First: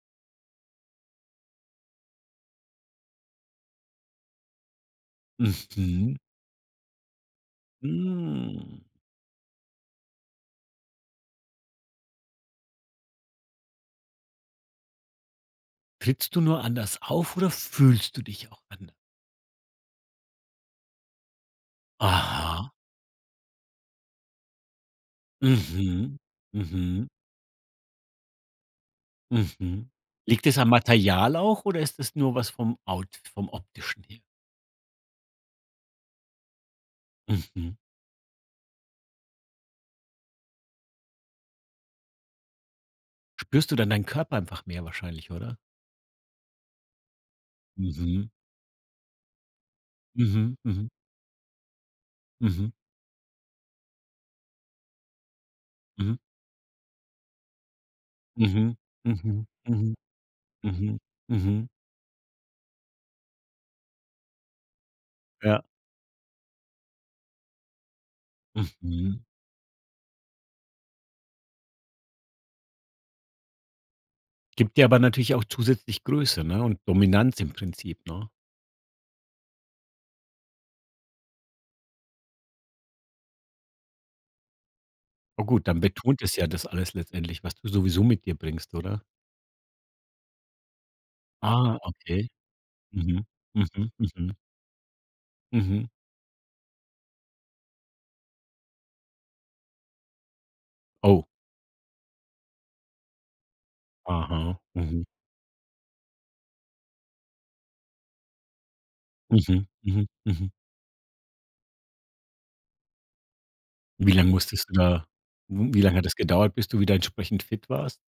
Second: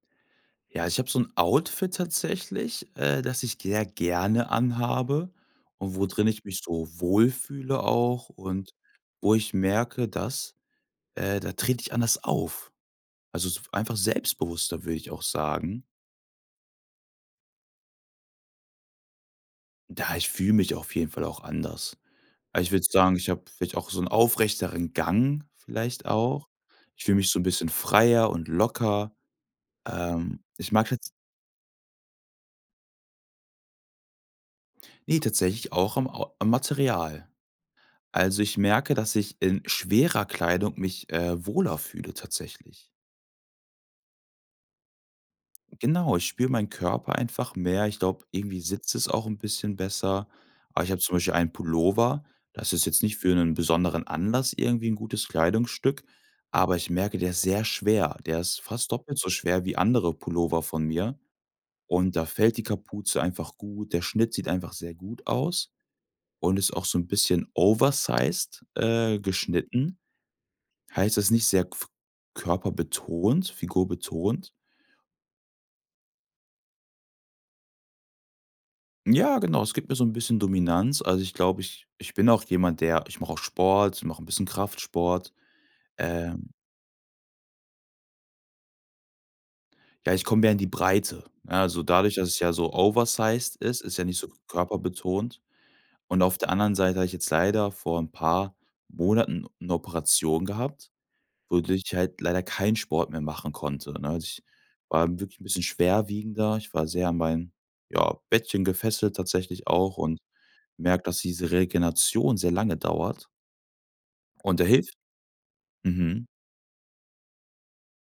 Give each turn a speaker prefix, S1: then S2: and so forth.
S1: Ja, ich habe so 'n Outfit tatsächlich, äh, das ich sehr gerne anhabe und wo
S2: Mhm.
S1: drin ich mich so wohl fühle auch und
S2: Hm.
S1: wo ich merke, dass äh, da trete ich anders auf. Also, so einfach selbstbewusster, würde ich auch sagen.
S2: Trittst du nur anders auf oder fühlst du dich auch anders?
S1: Ja, ich fühle mich auf jeden Fall auch anders. Also,
S2: Aha.
S1: ich würde sagen, ich habe vielleicht auch so 'n aufrechteren Gang vielleicht
S2: Mhm,
S1: auch. Ich
S2: mhm.
S1: fühle mich so 'n bisschen freier und locker.
S2: Mhm,
S1: Ähm,
S2: liegt es am
S1: ich mag jetzt
S2: Material auch oder ist es nur was vom Out vom optischen her?
S1: Ne, tatsächlich auch am Ou am Material.
S2: Mhm.
S1: Also, ich merke, dass ich in schwerer Kleidung mich, äh, wohler fühle tatsächlich.
S2: Spürst du dann deinen Körper einfach mehr wahrscheinlich, oder?
S1: Genau, ich spüre meinen Körper einfach mehr. Ich glaube,
S2: Mhm.
S1: irgendwie sitzt es auch 'n bisschen besser.
S2: Mhm,
S1: Aber
S2: mhm.
S1: ich habe zum Beispiel einen Pullover. Das
S2: Mhm.
S1: ist jetzt nicht für 'nen besonderen Anlass irgendwie 'n gutes Kleidungsstück,
S2: Mhm.
S1: aber ich merke, der ist sehr schwer. Der ist
S2: Mhm,
S1: fast doppelt so
S2: mhm,
S1: schwer wie
S2: mhm,
S1: andere Pullover von
S2: mhm,
S1: mir
S2: mhm.
S1: und da fällt die Kapuze einfach gut, der Schnitt sieht einfach sehr gut
S2: Ja.
S1: aus und ist auch so 'n bisschen oversized, äh,
S2: Mhm.
S1: geschnitten. Heißt, das ist nicht sehr gf körperbetont, figurbetont.
S2: Gibt dir aber natürlich auch zusätzlich Größe, ne, und Dominanz im Prinzip, ne?
S1: Ja, genau, es gibt mir so 'n bisschen Dominanz. Also, ich glaube, ich ich bin auch jemand, der ich mache auch Sport, ich mache 'n bisschen Kraftsport,
S2: Oh gut, dann betont es ja
S1: ähm
S2: das alles letztendlich, was du sowieso mit dir bringst, oder?
S1: Ja, ich komme mehr in die Breite. Ja,
S2: Ah,
S1: also dadurch, dass
S2: okay.
S1: es ja so
S2: Mhm,
S1: oversized ist,
S2: mhm,
S1: ist ja nicht so
S2: mhm.
S1: körperbetont.
S2: Mhm.
S1: Und auf der anderen Seite habe ich jetzt leider vor 'n paar Monaten 'ne Operation gehabt,
S2: Oh.
S1: wodurch ich halt leider keinen Sport mehr machen konnte, ne? Also ich
S2: Aha, mhm.
S1: war dann wirklich 'n bisschen schwerwiegender. Ich war sehr an mein, ja, Bettchen gefesselt tatsächlich
S2: Mhm,
S1: auch
S2: mhm,
S1: und
S2: mhm.
S1: gemerkt, dass diese Regeneration sehr lange dauert.
S2: Wie lange
S1: Und der
S2: musstest du
S1: hilft
S2: da mhm, wie lange hat das
S1: Mhm.
S2: gedauert, bis du wieder entsprechend fit warst?